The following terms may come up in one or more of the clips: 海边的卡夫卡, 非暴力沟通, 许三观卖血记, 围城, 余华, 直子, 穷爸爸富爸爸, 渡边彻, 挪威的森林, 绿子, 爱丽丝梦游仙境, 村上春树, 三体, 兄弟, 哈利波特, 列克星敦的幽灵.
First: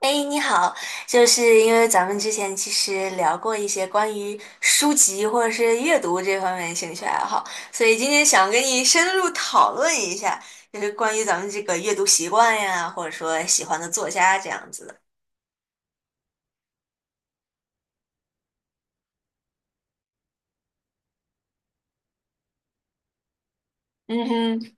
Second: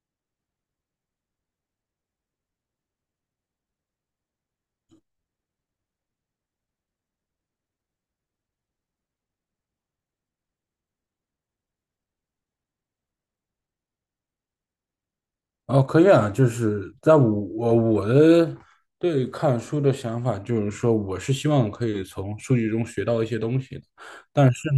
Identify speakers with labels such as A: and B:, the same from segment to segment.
A: 哎，你好，就是因为咱们之前其实聊过一些关于书籍或者是阅读这方面的兴趣爱好，所以今天想跟你深入讨论一下，就是关于咱们这个阅读习惯呀，或者说喜欢的作家这样子的。
B: 哦，可以啊，就是在我我我的对看书的想法，就是说，我是希望可以从数据中学到一些东西的。
A: 嗯哼。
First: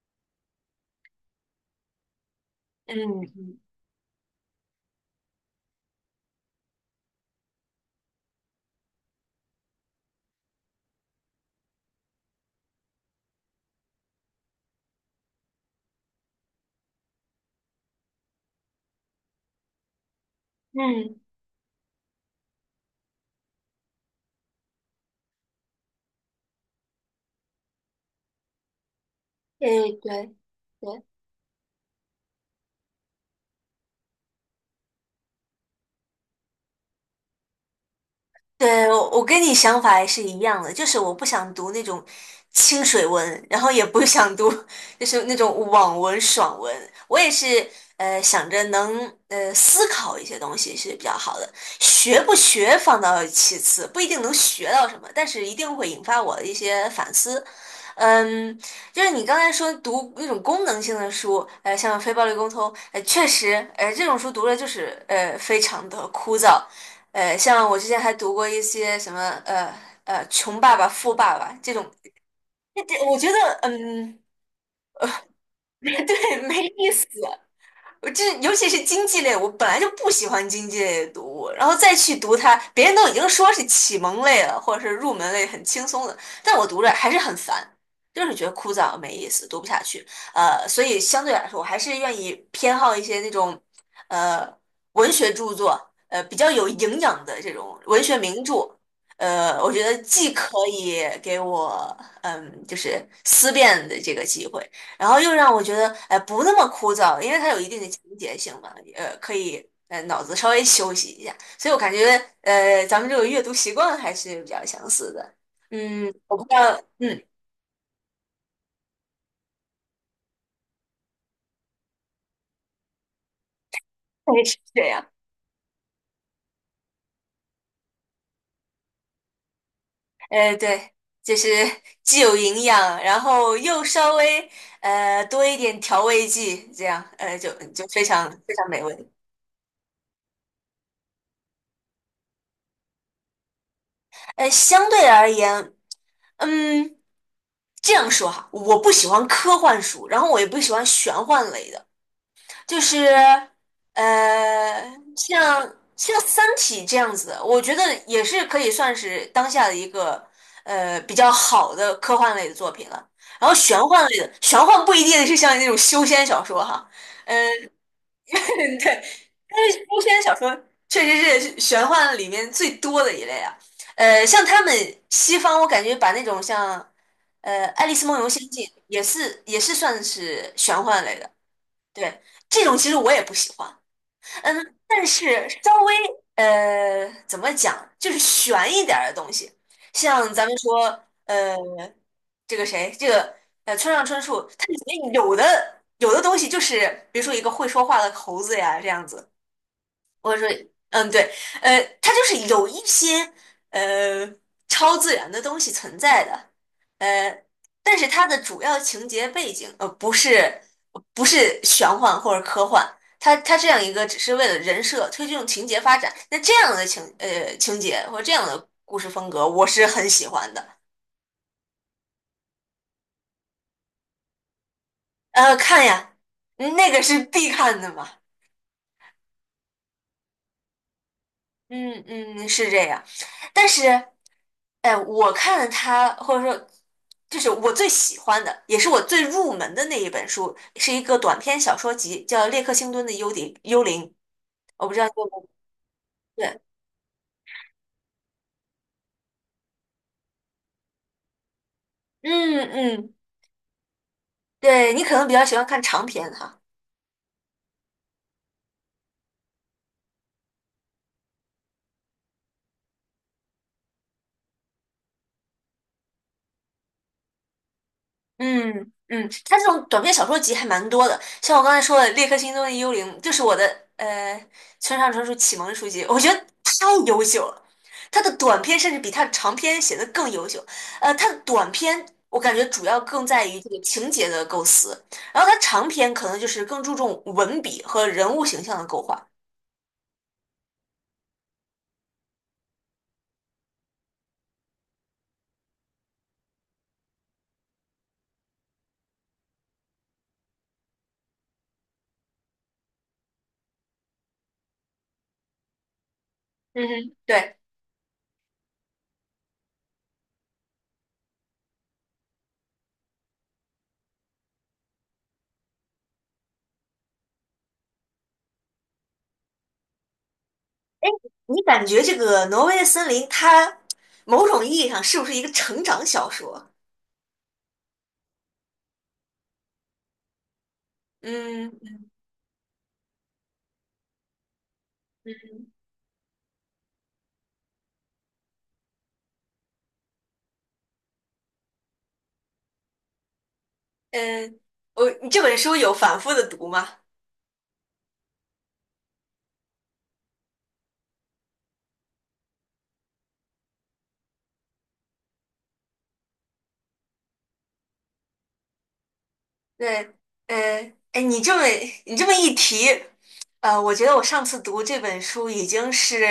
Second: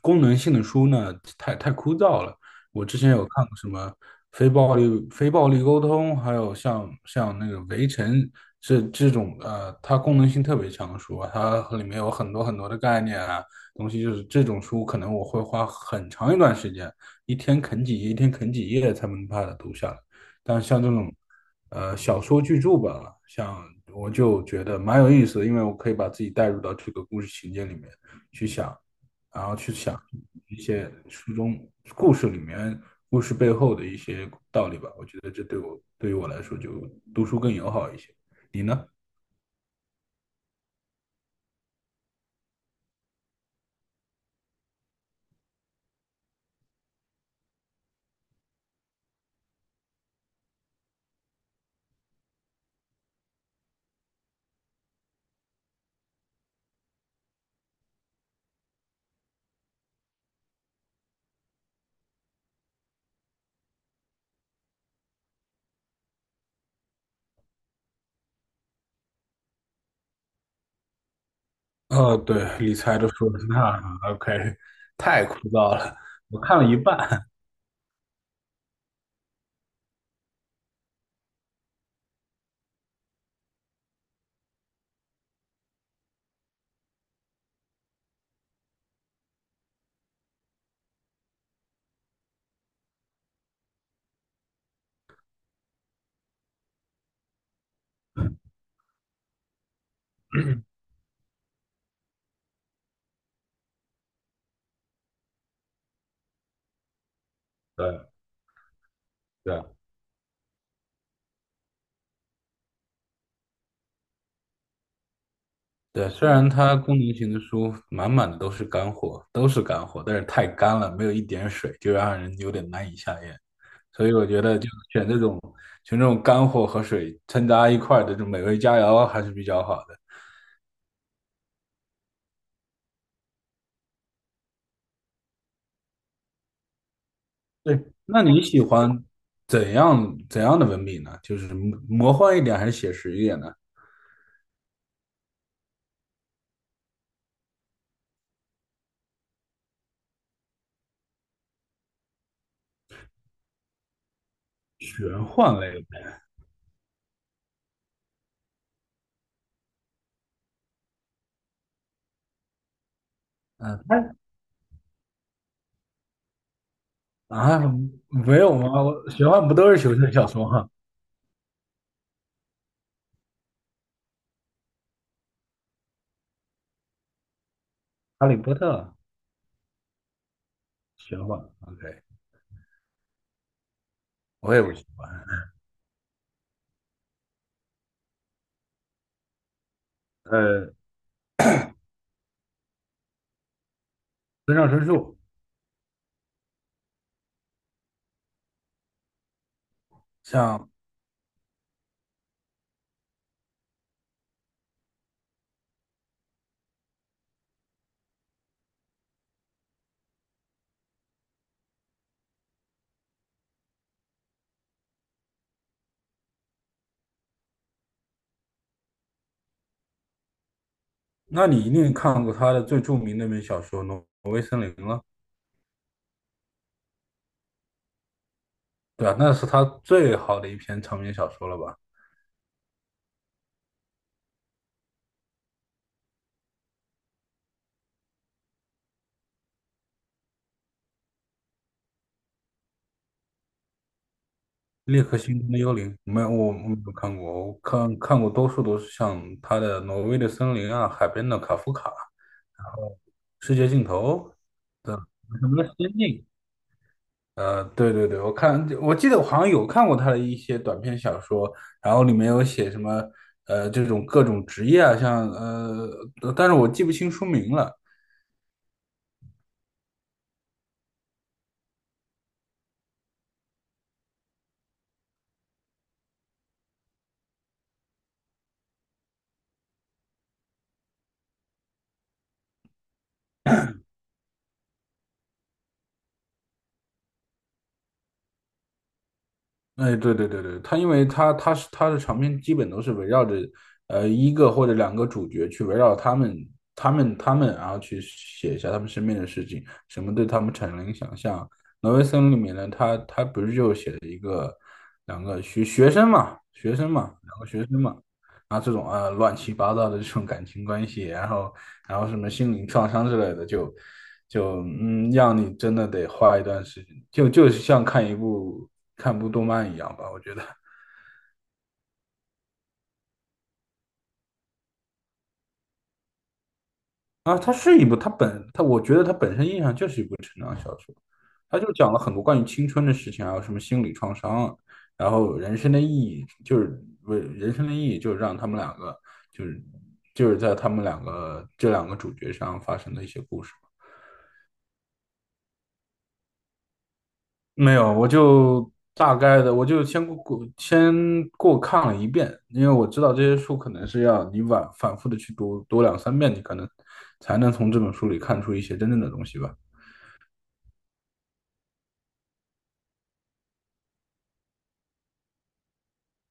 B: 功能性的书呢，太枯燥了。我之前
A: 嗯
B: 有看过什么非暴力沟通，还有像那个《围城》，这种，它功能性特别强的书啊，它里面有很多很多的概念啊东西。就是这种书可能我会花很长一段时间，一天啃几页，一天啃几页才能把它读下来。但像这种
A: 嗯。
B: 小说巨著吧，像我就觉得蛮有意思的，因为我可以把自己带入到这个故事情节里面去想，然后去
A: 对
B: 想
A: 对
B: 一些
A: 对。
B: 书中故事里面故事背后的一些道理吧。我觉得这对于我来说就读书更友好一些。你呢？
A: 对，我跟你想法也是一样的，就是我不想读那种清水文，然后也不想读就是那种网文、爽文。我也是想着能思考一些东西是比较好的，学不学放到其次，不一定能学到什么，但是一定会引发我的一些反思。嗯，就是你刚才说读那种功能性的书，像《非暴力沟通》，呃，确实，这种书读了就是非常的枯燥。像我之前还读过一些什么呃穷爸爸富爸爸这种，
B: 哦，对，理
A: 这
B: 财
A: 这
B: 都
A: 我觉
B: 说
A: 得
B: 的书，那
A: 嗯。
B: OK，太枯燥 了，我
A: 对，
B: 看了
A: 没
B: 一
A: 意思。
B: 半。
A: 我这尤其是经济类，我本来就不喜欢经济类的读物，然后再去读它，别人都已经说是启蒙类了，或者是入门类很轻松的，但我读着还是很烦，就是觉得枯燥没意思，读不下去。所以相对来说，我还是愿意偏好一些那种呃文学著作，比较有营养的这种文学名著。我觉得既可 以给我嗯，就是思辨的这个机会，然后又让我觉得哎不那么枯燥，因为它有一定的情
B: 对
A: 节性嘛，可
B: 对
A: 以脑子稍微休息一下，所以我感觉咱们这个阅读习惯还是比较相似的。
B: 对，
A: 嗯，
B: 虽
A: 我不
B: 然
A: 知
B: 它
A: 道，
B: 功能
A: 嗯。
B: 型的书满满的都是干货，都是干货，但是太干了，没有一点水，就让人有点难以下咽。所以 我觉
A: 对，是
B: 得就
A: 这样。
B: 选这种干货和水掺杂一块儿的这种美味佳肴还是比较好的。
A: 对，就是既有营养，然后又稍微多一点调味剂，这样就
B: 对，
A: 就非
B: 那
A: 常
B: 你
A: 非
B: 喜
A: 常美
B: 欢
A: 味。
B: 怎样的文笔呢？就是魔幻一点还是写实一点呢？
A: 相对而言，嗯，这样说哈，我不喜欢科幻书，然后我也不喜欢玄幻类的，就是呃，
B: 玄幻
A: 像
B: 类
A: 像
B: 的。
A: 《三体》这样子的，我觉得也是可以算是当下的一个比较好的科幻类的作品了。然后玄
B: 嗯，它
A: 幻类的，玄幻不一定是像那种修仙小说哈。呃
B: 啊，没有
A: 对，
B: 吗？我玄幻不都
A: 但
B: 是
A: 是
B: 求
A: 修
B: 生
A: 仙
B: 小
A: 小
B: 说
A: 说
B: 吗？
A: 确实是玄幻里面最多的一类啊。像他们西方，我感觉把那种像《爱丽丝梦
B: 哈
A: 游
B: 利
A: 仙
B: 波
A: 境》
B: 特
A: 也是算是玄幻类
B: 玄
A: 的。
B: 幻，OK，
A: 对，这种其实我也不喜欢。
B: 我也不
A: 嗯，
B: 行。
A: 但是稍微怎么讲，就是悬一点儿的东西，像咱们
B: 呃，
A: 说呃这个谁这个呃村上春树，
B: 村
A: 它
B: 上
A: 里
B: 春
A: 面
B: 树，
A: 有的东西就是比如说一个会说话的猴子呀这样子。我说，
B: 像，
A: 嗯，对。它就是有一些呃超自然的东西存在的。呃，但是它的主要情节背景不是玄幻或者科幻，它这样一个只是为了人设推动情节发展，那这样的情节或这样的故事风格，我是很喜欢的。
B: 那你一定看过他的最著名那本小说《挪威森林》了。
A: 看呀，那个是必看的嘛。
B: 对啊，那是他最好的一篇长篇小说了吧？
A: 嗯嗯，是这样。但是，哎，我看了他，或者说，就是我最喜欢的，也是我最入门的那一本书，是一个短篇小说集，叫《列克星敦的幽灵》。我不知
B: 《猎
A: 道你
B: 客
A: 有没
B: 星
A: 有
B: 空的幽灵》，没有，我
A: 对。
B: 没有看过，我看过多数都是像他的《挪威的森林》啊，《海边的卡夫卡》
A: 嗯嗯，
B: 《世界尽头》
A: 对你可能比较
B: 什
A: 喜
B: 么
A: 欢
B: 的
A: 看
B: 《仙
A: 长
B: 境》。
A: 篇哈。
B: 对对对，我记得我好像有看过他的一些短篇小说，然后里面有写什么这种各种职业啊，但是我记不清书名了。
A: 嗯嗯，它这种短篇小说集还蛮多的，像我刚才说的《列克星踪的幽灵》，就是我的呃村上春树启蒙书籍，我觉得太优秀了。他的短篇甚至比他的长篇写的更优秀。他的短篇我感觉主要更在于这个情节的构思，然后他长篇可能就是更注重文笔和人物形象的勾画。
B: 哎，对对对对，他因为他他是他的长篇基本都是围绕着一个或者两个主角去围绕他们，然后去写一下他们身边的事情，什么对他们产生了影响。像挪威森林里面呢，他不是就写了一个两个学学生嘛，学
A: 嗯
B: 生嘛，
A: 哼，
B: 两个
A: 对。
B: 学生嘛，啊，这种啊乱七八糟的这种感情关系，然后什么心灵创伤之类的，就就嗯，让你真的得花一段时间，就是像看部动漫一样吧，我觉得
A: 你感觉这个《挪威的森林》它某种意义上是不是一个成长小说？
B: 啊，它是一部，它我觉得它本身印象就是一部成长小说。它
A: 嗯
B: 就讲了
A: 嗯。
B: 很多关于青春的事情，还有什么心理创伤啊，然后人生的意义就是为人生的意义就是让他们两个就是就是在他们两个这两个主角上发生的一些故事。
A: 嗯，你这本书有反复的读吗？
B: 没有，我就大概的，我就先过看了一遍，因为我知道这些书可能是要你反复的去读读两三遍，你可能才能从这本书里看出一些真正的东西吧。
A: 对。嗯，哎，你这么一提，我觉得我上次读这本书已经是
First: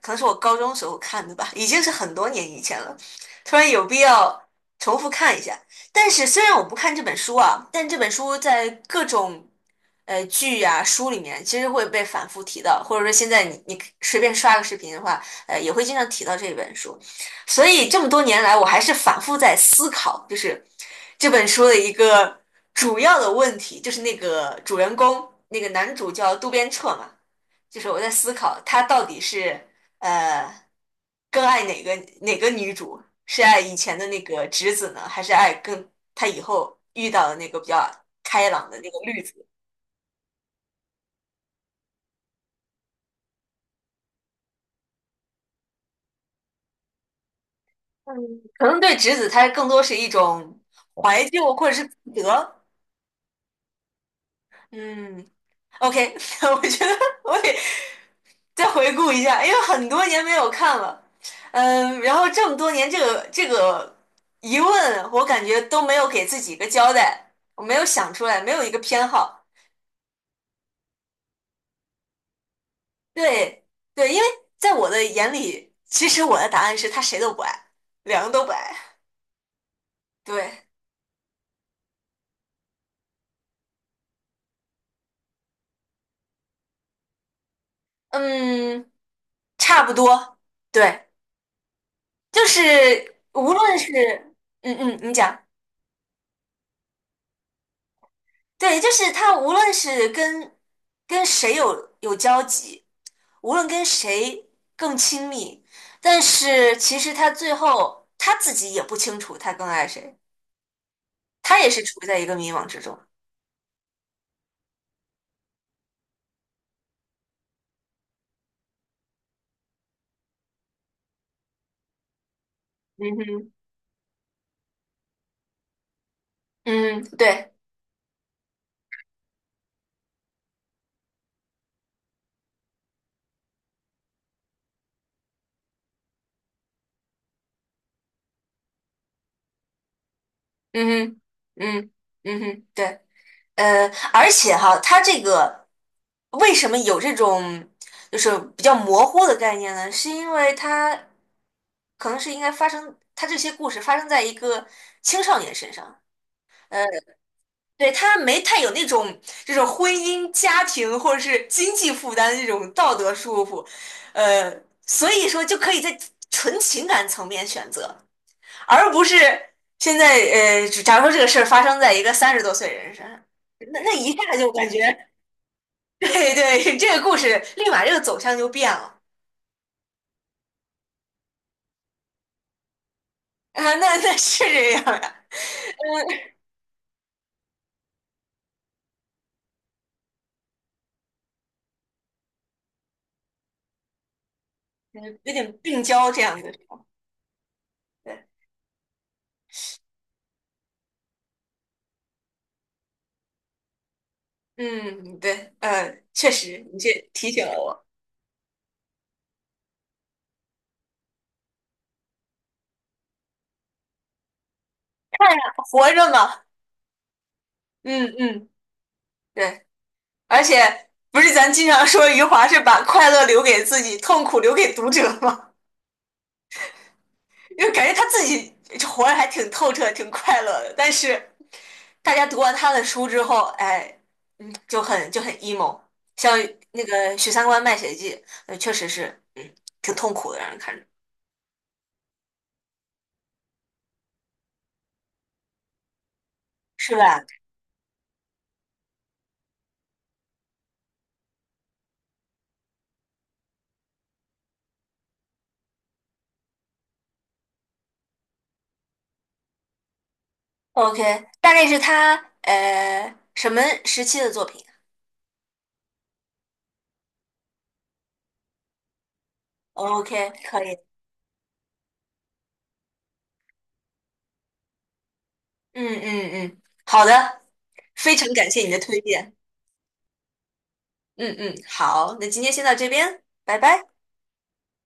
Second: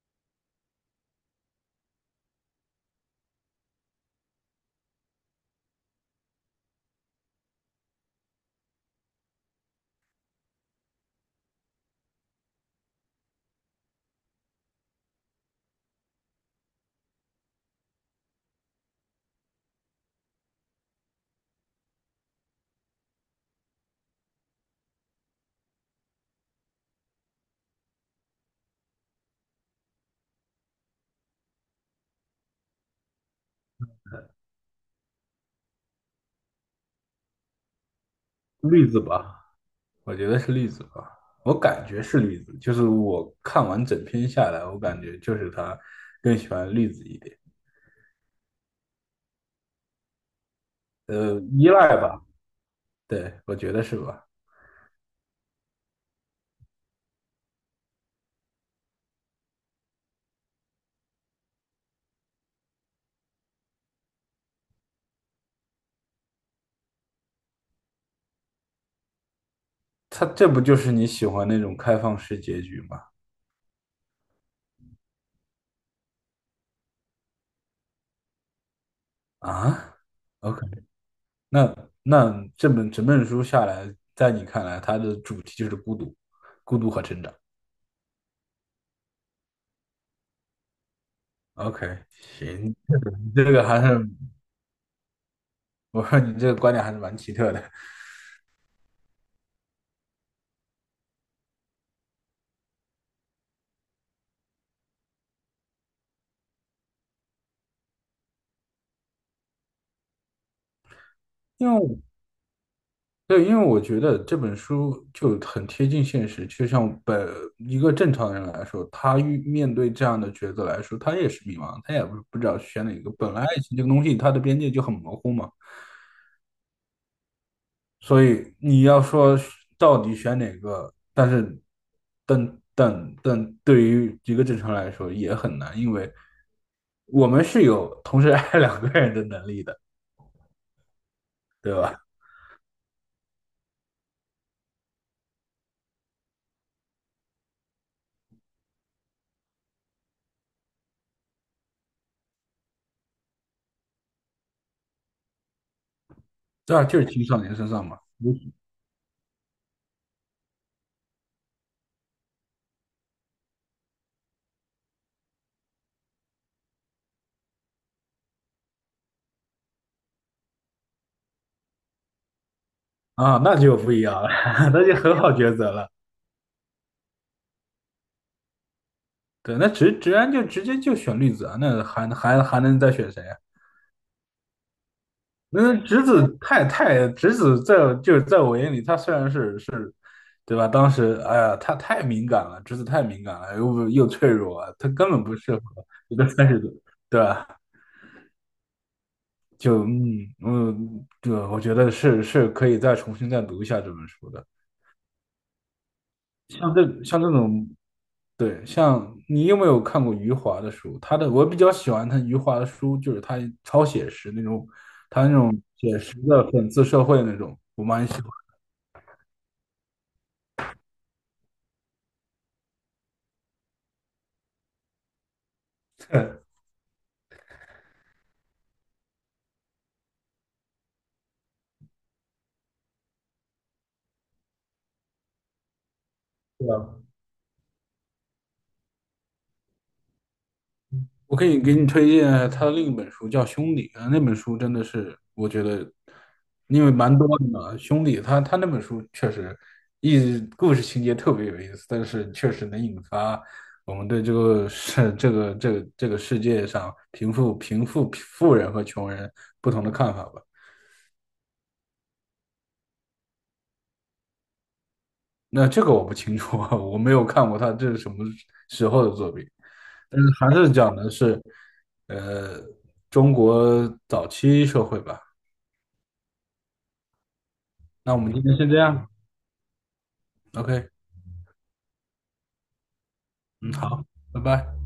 A: 可能是我高中时候看的吧，已经是很多年以前了，突然有必要重复看一下。但是虽然我不看这本书啊，但这本书在各种剧啊书里面其实会被反复提到，或者说现在你随便刷个视频的话，也会经常提到这本书。所以这么多年来，我还是反复在思考，就是这本书的一个主要的问题，就是那个主人公，那个男主叫渡边彻嘛，就是我在思考他到底是呃更爱哪个女主，是爱以前的那个直子呢，还是爱更他以后遇到的那个比较开朗的
B: 例
A: 那个
B: 子
A: 绿子？
B: 吧，我觉得是例子吧，我感觉是例子，就是我看完整篇下来，我感觉就是他更喜欢例子一点。
A: 嗯，可能对直子，他更多是一种怀旧或
B: 依
A: 者是
B: 赖
A: 自
B: 吧，
A: 责。
B: 对，我觉得是吧？
A: 嗯，OK。我觉得我得再回顾一下，因为很多年没有看了。嗯，然后这么多年，这个疑问，我感觉都没有给自己一个交代，我没有想出来，没有一个偏好。
B: 他这不就是你喜欢那种开放式结局吗？
A: 对对，因为在我的眼里，其实我的答案是他谁都不爱，两个都不爱。
B: 啊？OK？
A: 对，
B: o k， 那那这本整本书下来，在你看来，它的主题就是孤独和成长。
A: 嗯，差不多。对，
B: OK，
A: 就是
B: 行，你这
A: 无
B: 个
A: 论
B: 还
A: 是，
B: 是
A: 嗯嗯，你讲。
B: 我说你这个观点还是蛮奇特的，
A: 对，就是他无论是跟谁有交集，无论跟谁更亲密，但是其实他最后他自己也不清楚他更爱谁，他
B: 因
A: 也
B: 为
A: 是
B: 我
A: 处在一个迷茫之中。
B: 对，因为我觉得这本书就很贴近现实，就像一个正常人来说，他面对这样的抉择来说，他也是迷茫，他也不知道选哪
A: 嗯
B: 个。本来
A: 哼，
B: 爱情这个东西，它的边界就很模糊嘛。
A: 嗯，对，
B: 所以你要说到底选哪个，但是，等等，对于一个正常来说也很难，因为我们是有同时爱两个人的能力的，
A: 嗯哼，嗯，嗯哼，对。而且哈，它这个为什么有这种就是比较模糊的概念呢？是因为它可能是应该发生，它这些故事发生在一个青少年身上。呃，
B: 这就是青少年身上
A: 对，
B: 嘛。
A: 他没太有那种这种婚姻、家庭或者是经济负担的这种道德束缚，呃，所以说就可以在纯情感层面选择，而不是现在假如说这个事儿发生在一个三十多岁人身上。
B: 啊，那就
A: 那
B: 不
A: 那
B: 一
A: 一
B: 样了，
A: 下就感 觉
B: 那就很好抉择了。
A: 对对，这个故事立马这个走向就变了
B: 对，那直接就选绿子啊，那还能再选谁啊？
A: 啊，那那是这样呀、
B: 那侄子就是在我眼里，他虽然是，对吧？当时哎呀，他太敏感了，侄子太敏感了，又脆弱，他根
A: 嗯，
B: 本
A: 有
B: 不适
A: 点
B: 合
A: 病娇
B: 一
A: 这
B: 个
A: 样
B: 三
A: 的时
B: 十多，
A: 候
B: 对吧？
A: 对，
B: 就嗯嗯，对，我觉得是可以再重新再读一下这本书的。
A: 嗯，对。确实，你这
B: 像这
A: 提醒了
B: 种。
A: 我，
B: 对，像你有没有看过余华的书？我比较喜欢他余华的书，就是他超写实那种，他那种
A: 活
B: 写
A: 着
B: 实
A: 嘛。
B: 的讽刺社会那种，我蛮喜
A: 嗯
B: 欢。
A: 嗯，对，而且不是咱经常说余华是把快乐留给自己，痛苦留给读者吗？
B: 的，
A: 因为感觉他自己活得还挺透彻、挺快乐的，但是大家读完他的书之后，哎，嗯，就很就很 emo,像
B: 对
A: 那个
B: 啊，
A: 《许三观卖血记》，确实是，嗯，挺痛苦的，让人看着，
B: 我可以给你推荐他的另一本书，叫《兄弟》啊，那本书真的是我觉得，因为
A: 是
B: 蛮
A: 吧
B: 多的嘛，《兄弟》他那本书确实故事情节特别有意思，但是确实能引发我们对这个世这个这个这个世界上贫富贫富富人和穷人不同的看法吧。
A: ？OK,大概是他什么时期的作品
B: 那这个我不清楚，我没有看过他这是什么时候的作品，
A: 啊
B: 但是
A: ？OK,
B: 还
A: 可
B: 是
A: 以，
B: 讲的是，呃，中国早期社会吧。
A: 嗯嗯嗯，好的，
B: 那
A: 非
B: 我们
A: 常
B: 今
A: 感
B: 天
A: 谢
B: 先
A: 你
B: 这
A: 的推
B: 样
A: 荐，
B: ，OK，
A: 嗯嗯，好，那今天先到这边，拜
B: 嗯，
A: 拜。
B: 好，拜拜。